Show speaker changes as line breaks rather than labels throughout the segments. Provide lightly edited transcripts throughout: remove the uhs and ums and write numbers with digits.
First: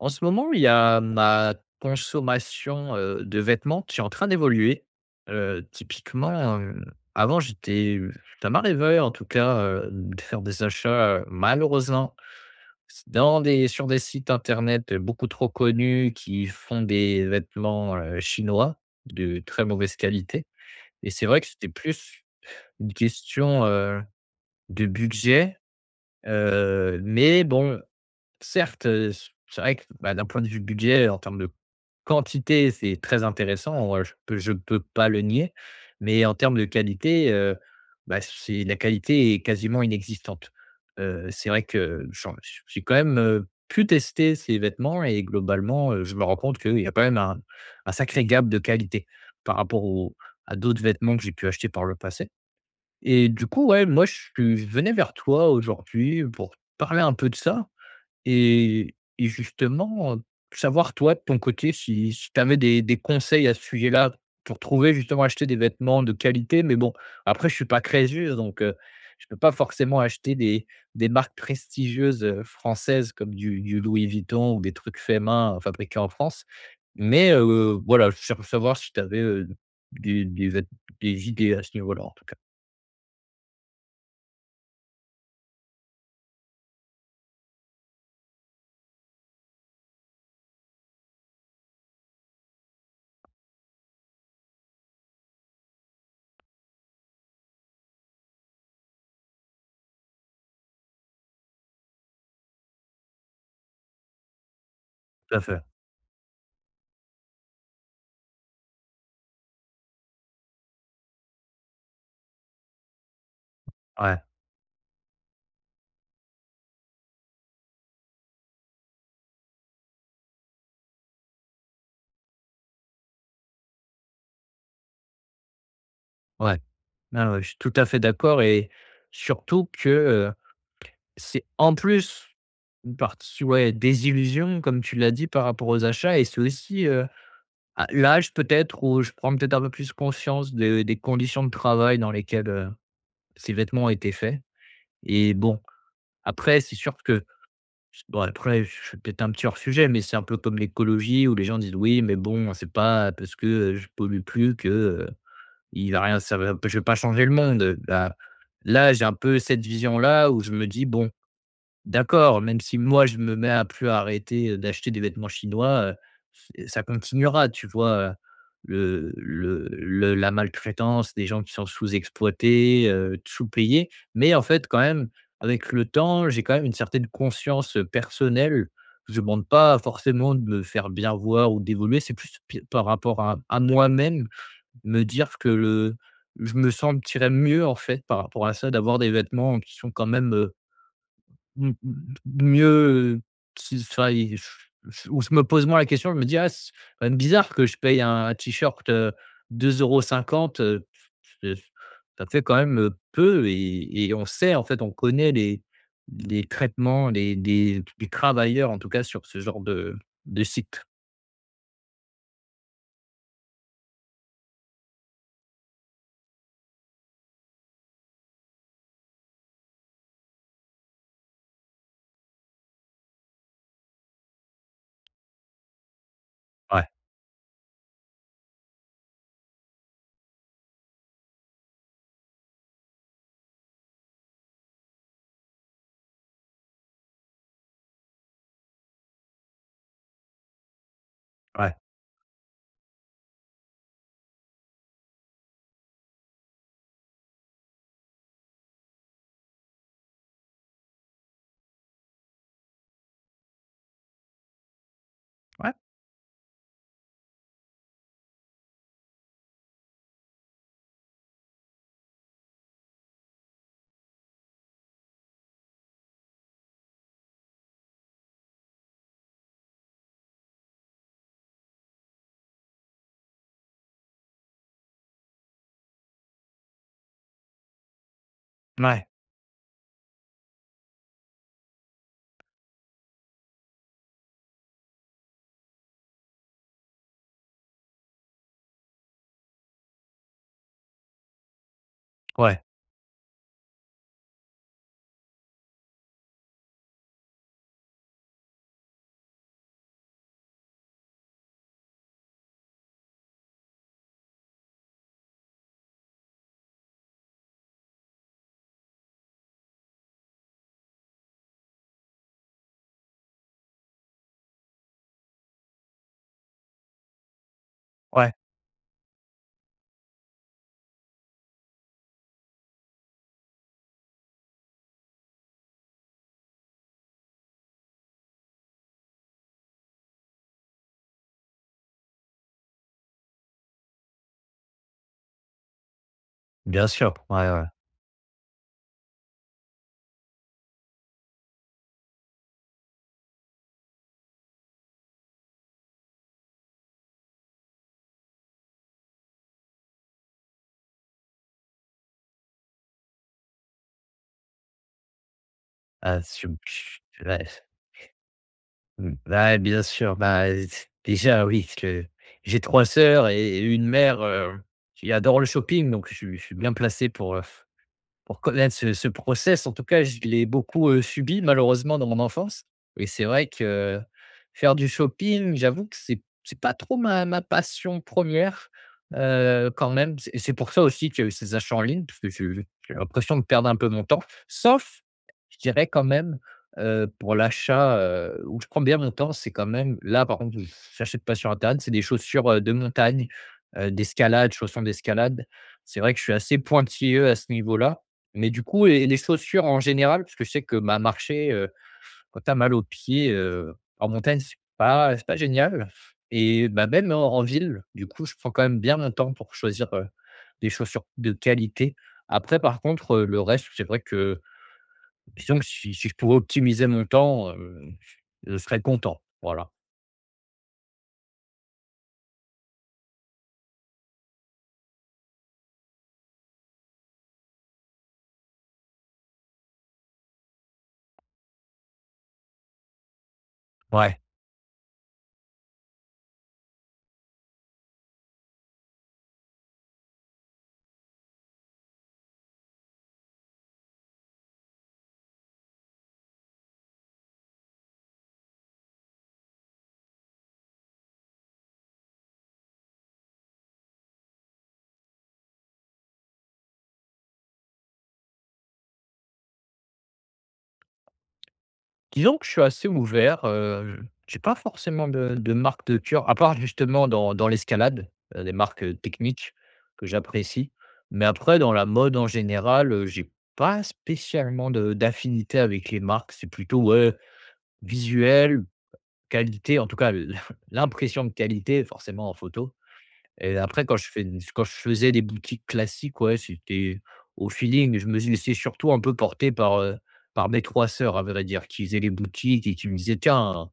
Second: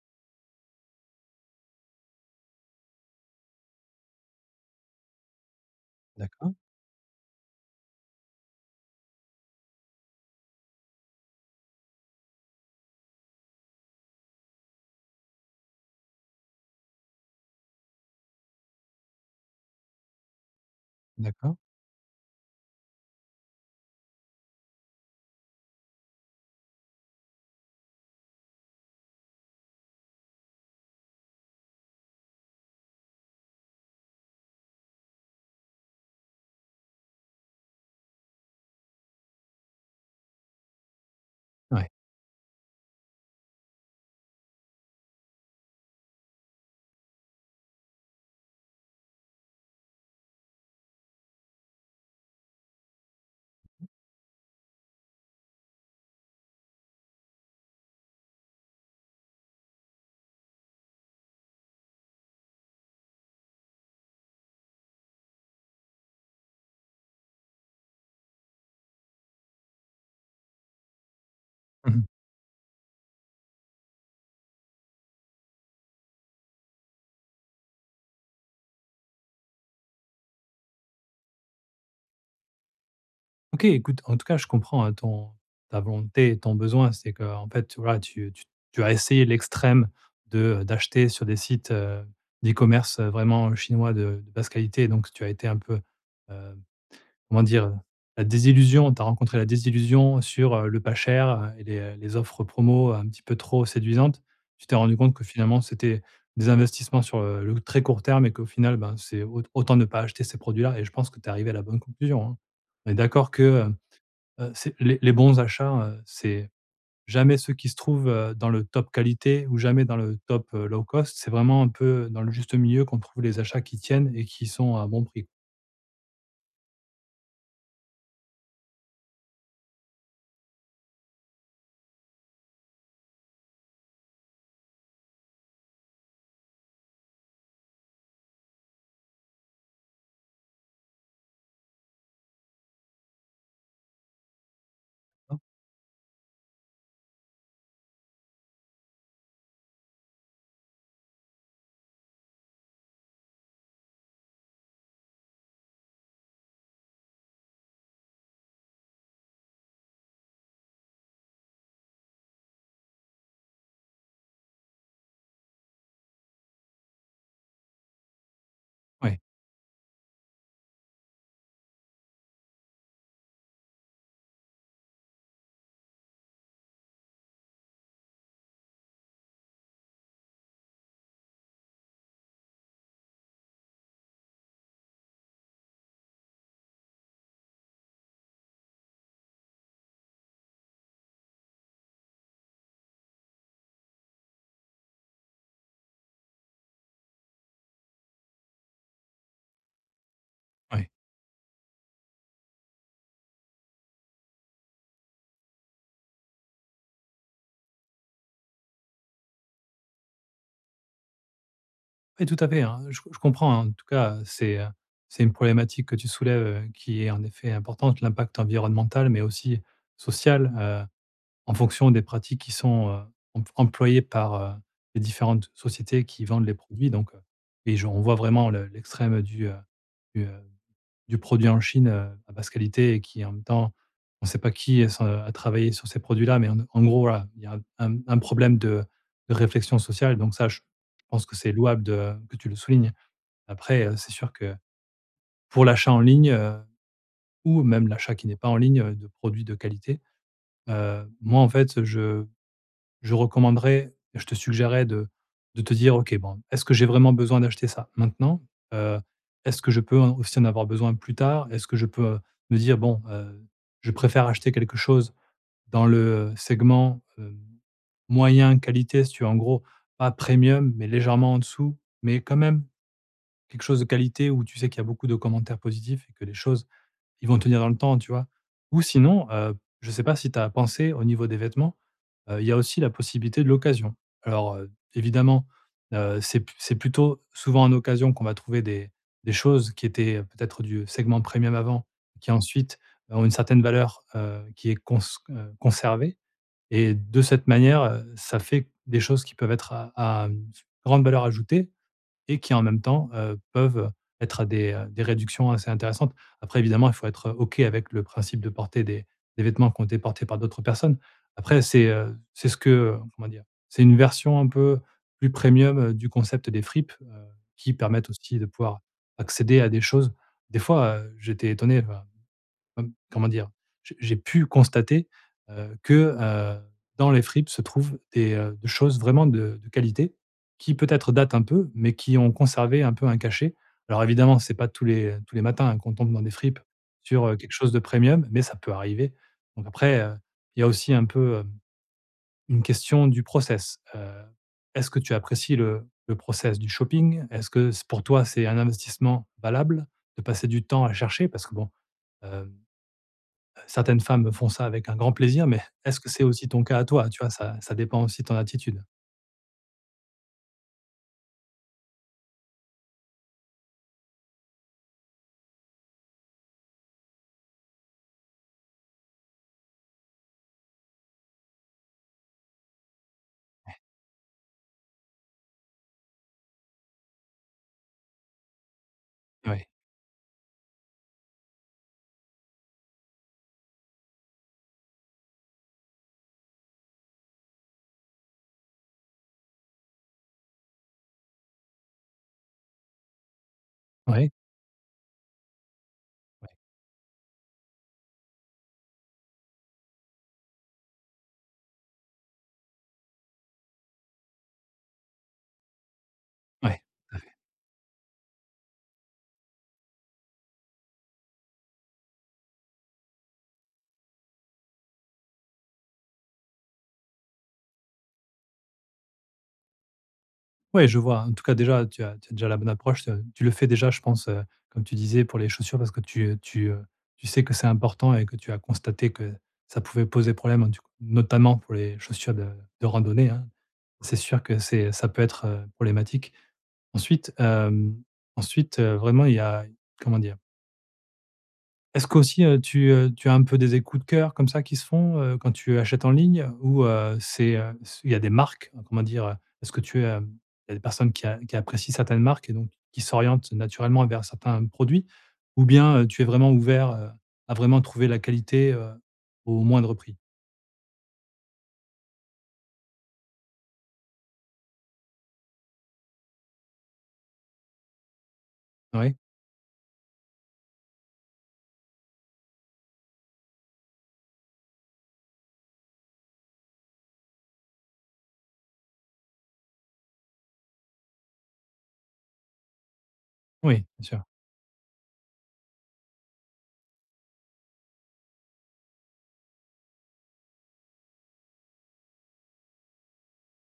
En ce moment, il y a ma consommation, de vêtements qui est en train d'évoluer.
D'accord,
Typiquement, avant j'étais un mar, en tout cas, de faire des achats, malheureusement, dans des sur des sites internet, beaucoup trop connus qui font des vêtements, chinois, de très mauvaise qualité. Et c'est vrai que
d'accord,
c'était plus une question, de budget, mais bon, certes, c'est vrai que, bah, d'un point de vue budget, en termes de quantité, c'est très intéressant, je peux pas le nier, mais en termes de qualité, bah, c'est la qualité est quasiment inexistante. C'est vrai
ouais.
que j'ai quand même, pu tester ces vêtements et globalement, je me rends compte qu'il y a quand même un sacré gap de qualité par rapport au à d'autres vêtements que j'ai pu acheter par le passé. Et du coup, ouais, moi, je venais vers toi aujourd'hui pour parler un peu de ça. Et justement, savoir toi, de ton côté, si tu avais des conseils à ce sujet-là, pour trouver, justement acheter des vêtements de qualité. Mais bon, après je suis pas créseux, donc je peux pas forcément acheter des marques
Mmh.
prestigieuses, françaises, comme du Louis Vuitton ou des trucs faits main, fabriqués en France. Mais voilà, je veux savoir si tu avais des des vêt des idées à ce niveau-là, en tout cas.
OK, écoute, en tout cas, je comprends, hein, ton ta volonté et ton besoin. C'est que en fait, tu voilà, tu tu tu as essayé l'extrême de, d'acheter sur des sites, d'e-commerce, vraiment chinois de basse qualité, donc tu as été un peu, comment dire? La désillusion, tu as rencontré la désillusion sur, le pas cher, et les offres promo un petit peu trop séduisantes. Tu t'es rendu compte que
Tout à fait.
finalement c'était des investissements sur, le très court terme et qu'au final, ben, c'est autant ne pas acheter ces produits-là, et je pense que tu es arrivé à la bonne conclusion, hein. On est d'accord que,
Ouais,
c'est les bons achats, c'est jamais ceux qui se trouvent, dans le top qualité ou jamais dans le top, low cost. C'est vraiment un peu dans le juste milieu qu'on trouve les achats qui tiennent et qui sont à bon prix,
ouais. Ouais, ouais, je suis tout à fait d'accord. Et surtout que c'est en plus une partie, ouais, désillusion comme tu l'as dit par rapport aux achats, et c'est aussi, à l'âge peut-être où je prends peut-être un peu plus conscience de des conditions de travail dans lesquelles, ces vêtements ont été faits. Et
hein?
bon, après c'est sûr que, bon, après je suis peut-être un petit hors sujet, mais c'est un peu comme l'écologie où les gens disent: «Oui, mais bon, c'est pas parce que, je pollue plus que, il va rien, ça va, je vais pas changer le monde». Bah, là, j'ai un peu cette vision-là où je me dis: «Bon, d'accord, même si moi, je me mets à plus arrêter, d'acheter des vêtements chinois, c'est ça continuera, tu vois?
Ouais,
Le la maltraitance des gens qui sont sous-exploités, sous-payés». Mais en fait, quand même, avec le temps, j'ai quand même une certaine conscience personnelle. Je ne demande pas forcément de me faire bien voir ou d'évoluer, c'est plus p par rapport à moi-même, me dire que le je me sentirais mieux, en fait, par rapport à ça, d'avoir des vêtements qui sont quand même, mmh mh, mieux, si, enfin, il je, ou je me pose moins la question, je me dis: «Ah, c'est quand même bizarre que je paye un t-shirt, deux euros cinquante,
ouais.
c'est ça fait quand même, peu». Et on sait, en fait, on connaît les traitements, les travailleurs, en tout cas, sur ce genre de site.
Oui, tout à fait, hein, je comprends, hein, en tout cas, c'est une problématique que tu soulèves, qui est en effet importante, l'impact environnemental, mais aussi social, en fonction des pratiques qui sont, employées par, les différentes sociétés qui vendent les
Ouais,
produits donc, et je on voit vraiment le l'extrême du produit en Chine, à basse qualité et qui, en même temps, on ne sait pas qui est ce a travaillé sur ces produits-là, mais en gros, voilà, il y a un problème de réflexion sociale, donc ça, je pense que c'est
ouais,
louable de que tu le soulignes. Après, c'est sûr que pour l'achat en ligne, ou même l'achat qui n'est pas en ligne, de produits de qualité, moi, en fait, je recommanderais, je te suggérerais de te
ouais,
dire: «OK, bon, est-ce que j'ai vraiment besoin d'acheter ça maintenant? Heu, Est-ce que je peux en aussi en avoir besoin plus tard? Est-ce que je peux, me dire: "Bon, je préfère acheter quelque chose dans le segment, moyen qualité"», si tu veux, en gros, pas premium, mais légèrement en dessous, mais quand même quelque chose de qualité où tu sais qu'il y a beaucoup de commentaires positifs et que les choses, ils vont tenir dans le temps, tu vois? Ou
ouais,
sinon, je sais pas si tu as pensé au niveau des vêtements. Il y a aussi la possibilité de l'occasion. Alors, évidemment, c'est plutôt souvent en occasion qu'on va trouver des choses qui étaient, peut-être du segment premium avant, qui
ouais,
ensuite ont une certaine valeur, qui est conservée, et de cette manière, ça fait des choses qui peuvent être à, mmh, grande valeur ajoutée et qui en même temps, peuvent être à des réductions assez intéressantes. Après évidemment, il faut être OK avec le principe de porter des vêtements qui ont été portés par d'autres personnes. Après c'est ce que, comment dire? C'est une version un peu plus premium, du concept des fripes, qui permettent
ouais,
aussi de pouvoir accéder à des choses. Des fois, j'étais étonné, enfin comment dire? J'ai pu constater, heu, que, heu, dans les fripes se trouvent des choses vraiment de qualité qui peut-être datent un peu, mais qui ont conservé un peu un cachet. Alors évidemment, c'est pas tous les matins, hein, qu'on tombe dans des fripes
bien sûr,
sur,
ouais,
quelque
ouais.
chose de premium, mais ça peut arriver. Donc après, il y a aussi un peu, une question du process. Est-ce que tu apprécies le process du shopping? Est-ce que c Pour toi, c'est un investissement valable de passer du temps à chercher? Parce que bon, hem certaines femmes font ça avec un grand plaisir, mais est-ce que
Ah,
c'est
su
aussi ton cas à toi? Tu vois,
ouais.
ça dépend aussi de ton attitude.
Mmh. Bah, bien sûr, bah, déjà oui, parce que j'ai 3 sœurs et une mère, qui adore le shopping, donc je suis bien placé pour connaître ce process. En tout cas, je l'ai beaucoup, subi, malheureusement, dans mon enfance. Et c'est vrai que faire du shopping, j'avoue que c'est pas trop ma passion première, re
Oui,
quand même. C'est pour ça aussi qu'il y a eu ces achats en ligne, parce que je, j'ai l'impression de perdre un peu mon temps. Sauf, je dirais quand même, pour l'achat, où je prends bien mon temps, c'est quand même là, par contre, j'achète pas sur internet, c'est des chaussures, de montagne,
oui,
d'escalade, chaussons d'escalade. C'est vrai que je suis
oui,
assez pointilleux à ce niveau-là. Mais du coup, et les chaussures en général, parce que je sais que, bah, marcher, quand tu as mal aux pieds, en montagne, c'est pas génial. Et
oui,
bah, même
tout à fait.
en en ville, du coup, je prends quand même bien mon temps pour choisir, des chaussures de qualité. Après, par contre, le reste, c'est vrai que, disons que, si je pouvais optimiser mon temps, je serais content, voilà.
Ouais, je vois. En tout cas, déjà, tu as déjà la bonne approche. Tu le fais déjà, je pense, comme tu disais, pour les chaussures parce que tu sais que c'est important et que tu as constaté que ça pouvait poser problème, hein, du coup, notamment pour les chaussures de randonnée, hein. C'est
Ouais.
sûr que c'est ça peut être, problématique. Ensuite, hem, Ensuite, vraiment, il y a comment dire? Est-ce qu'aussi, tu as un peu des écoutes de cœur comme ça qui se font, quand tu achètes en ligne ou, s il y a des marques, comment dire, Est-ce que tu, il y a des personnes qui apprécient certaines marques et donc qui s'orientent naturellement vers certains produits? Ou bien, tu es vraiment ouvert, à vraiment trouver la qualité, au moindre prix?
Disons que je suis assez ouvert, j'ai pas forcément de marque de cœur, à part justement dans l'escalade, les marques,
Oui?
techniques, que j'apprécie. Mais après dans la mode en général, j'ai pas spécialement de d'affinité avec les marques. C'est plutôt, ouais, visuel, qualité, en tout cas l l'impression de qualité, forcément en photo. Et après
Oui, bien sûr.
quand je faisais des boutiques classiques, ouais, c'était au feeling. Je me suis laissé surtout un peu porter par, par mes 3 sœurs, à vrai dire, qui faisaient les boutiques et qui me disaient: «Tiens,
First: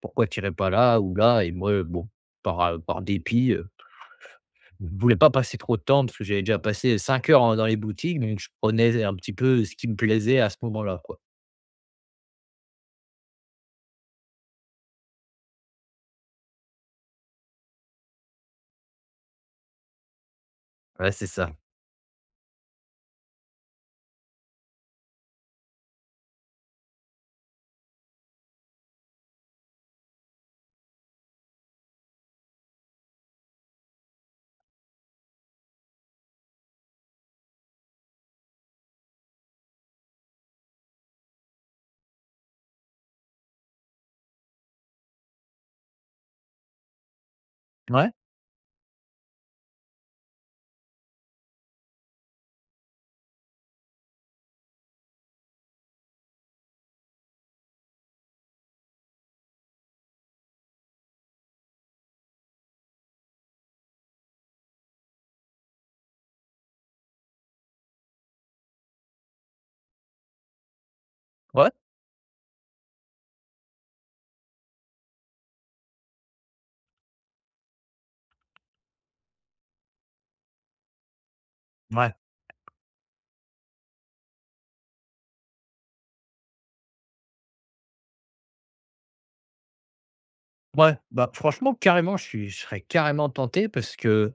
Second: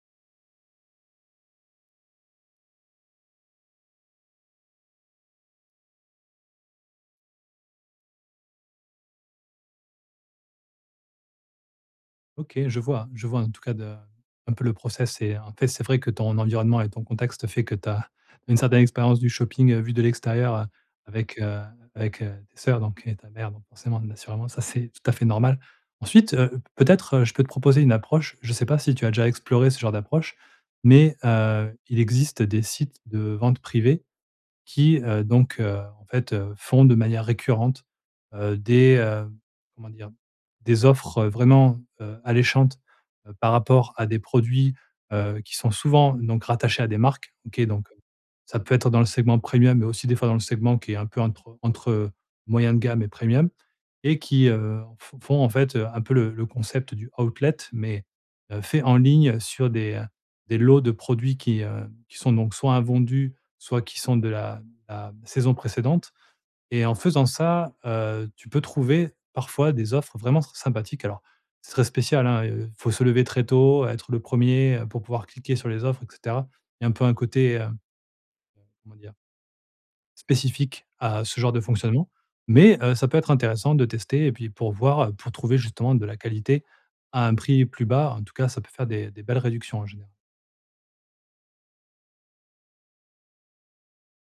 pourquoi tu irais pas là ou là ?» Et moi, bon, par, par dépit, je ne voulais pas passer trop de temps, parce que j'avais déjà passé 5 heures, hein, dans les boutiques, donc je prenais un petit peu ce qui me plaisait à ce moment-là, quoi.
OK, je vois, je vois, en tout cas de un peu le process, et en fait, c'est vrai que ton environnement et ton contexte fait que tu as une certaine expérience du shopping, vue de l'extérieur,
Ouais, c'est
avec,
ça.
heu, avec, tes sœurs donc et ta mère, donc forcément, assurément, ça c'est tout à fait normal. Ensuite, peut-être, je peux te proposer une approche, je ne sais pas si tu as déjà exploré ce genre d'approche, mais il existe des sites de vente privée qui, font de manière récurrente, heu, des, heu, comment dire? Des offres, vraiment, alléchantes, par rapport à des produits, qui sont souvent donc rattachés à des marques. OK, donc
Ouais,
ça peut être dans le segment premium, mais aussi des fois dans le segment qui est un peu entre moyen de gamme et premium, et qui, f font en fait, un peu le concept du outlet, mais fait en ligne sur des lots de produits qui sont donc soit invendus, soit qui sont de la saison précédente. Et en faisant ça, tu peux trouver parfois des offres vraiment sympathiques. Alors, c'est
ouais,
très spécial, hein, faut se lever très tôt, être le premier er pour pouvoir cliquer sur les offres, et cetera. Il y a un peu un côté, comment dire? Spécifique à ce genre de fonctionnement,
ouais,
mais ça peut être intéressant de tester et puis pour voir, pour trouver justement de la qualité à un prix plus bas. En tout cas, ça peut faire des belles réductions en général.
ouais. Bah, franchement, carrément, je serais carrément tenté, parce que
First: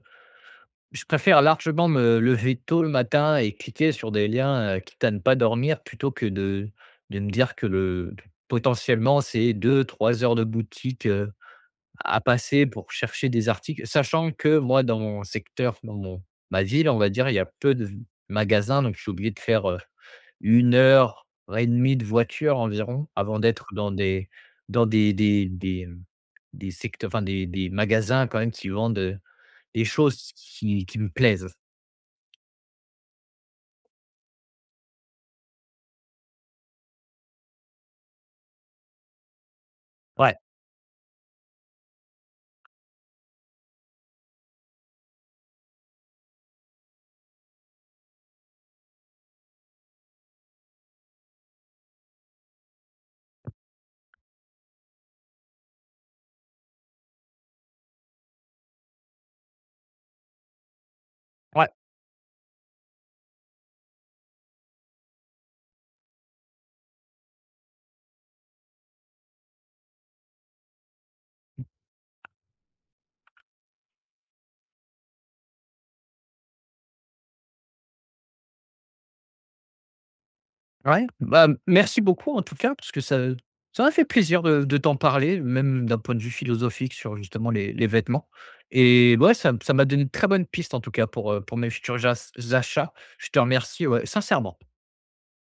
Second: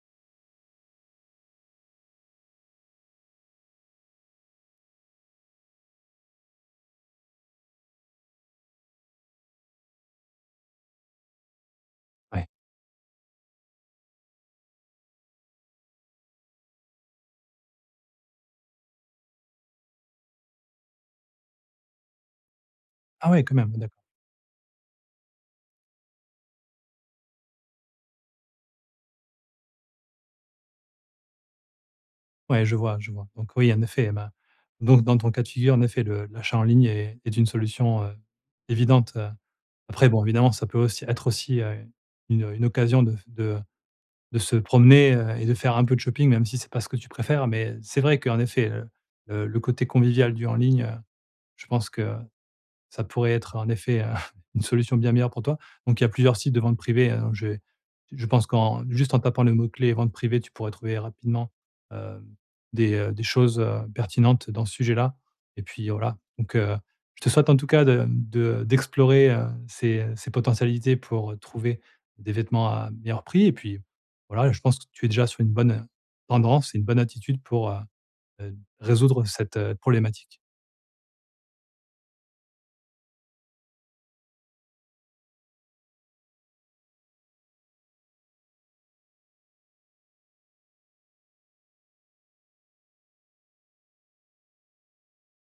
je préfère largement me lever tôt le matin et cliquer sur des liens, quitte à ne pas dormir, plutôt que de me dire que le potentiellement, c'est deux trois heures de boutique, à
Ouais.
passer pour chercher des articles. Sachant que moi, dans mon secteur, dans mon ma ville, on va dire, il y a peu de magasins, donc je suis obligé de faire, 1 heure et demie de voiture environ,
Ah
avant
ouais, quand
d'être
même, d'accord.
dans des secteurs, enfin des magasins, quand même, qui vendent des choses qui me plaisent.
Ouais, je vois, je vois. Donc oui, en effet, ben, donc dans ton cas de figure, en effet, le l'achat en ligne est une solution, évidente, Après bon,
Ouais,
évidemment, ça peut aussi être aussi, une occasion de de se promener, et de faire un peu de shopping, même si c'est pas ce que tu préfères. Mais c'est vrai qu'en effet, le côté convivial du en ligne, je pense que ça pourrait être en effet, une solution bien meilleure pour toi. Donc il y a plusieurs sites de vente privée, je pense qu'en juste en tapant le mot-clé «vente privée», tu pourrais trouver rapidement,
ouais,
heu, des choses, pertinentes dans ce sujet-là, et puis voilà. Donc, je te souhaite en tout cas de d'explorer, ces potentialités pour trouver des vêtements à meilleur prix, et puis voilà, je pense que tu es déjà sur une bonne tendance et une bonne attitude pour, résoudre cette, problématique.
ouais. Bah, merci beaucoup, en tout cas, parce que ça m'a fait plaisir de t'en parler, même d'un point de vue philosophique, sur justement les vêtements. Et ouais, ça m'a donné de très bonnes pistes, en tout cas, pour mes futurs jas achats. Je te remercie, ouais, sincèrement.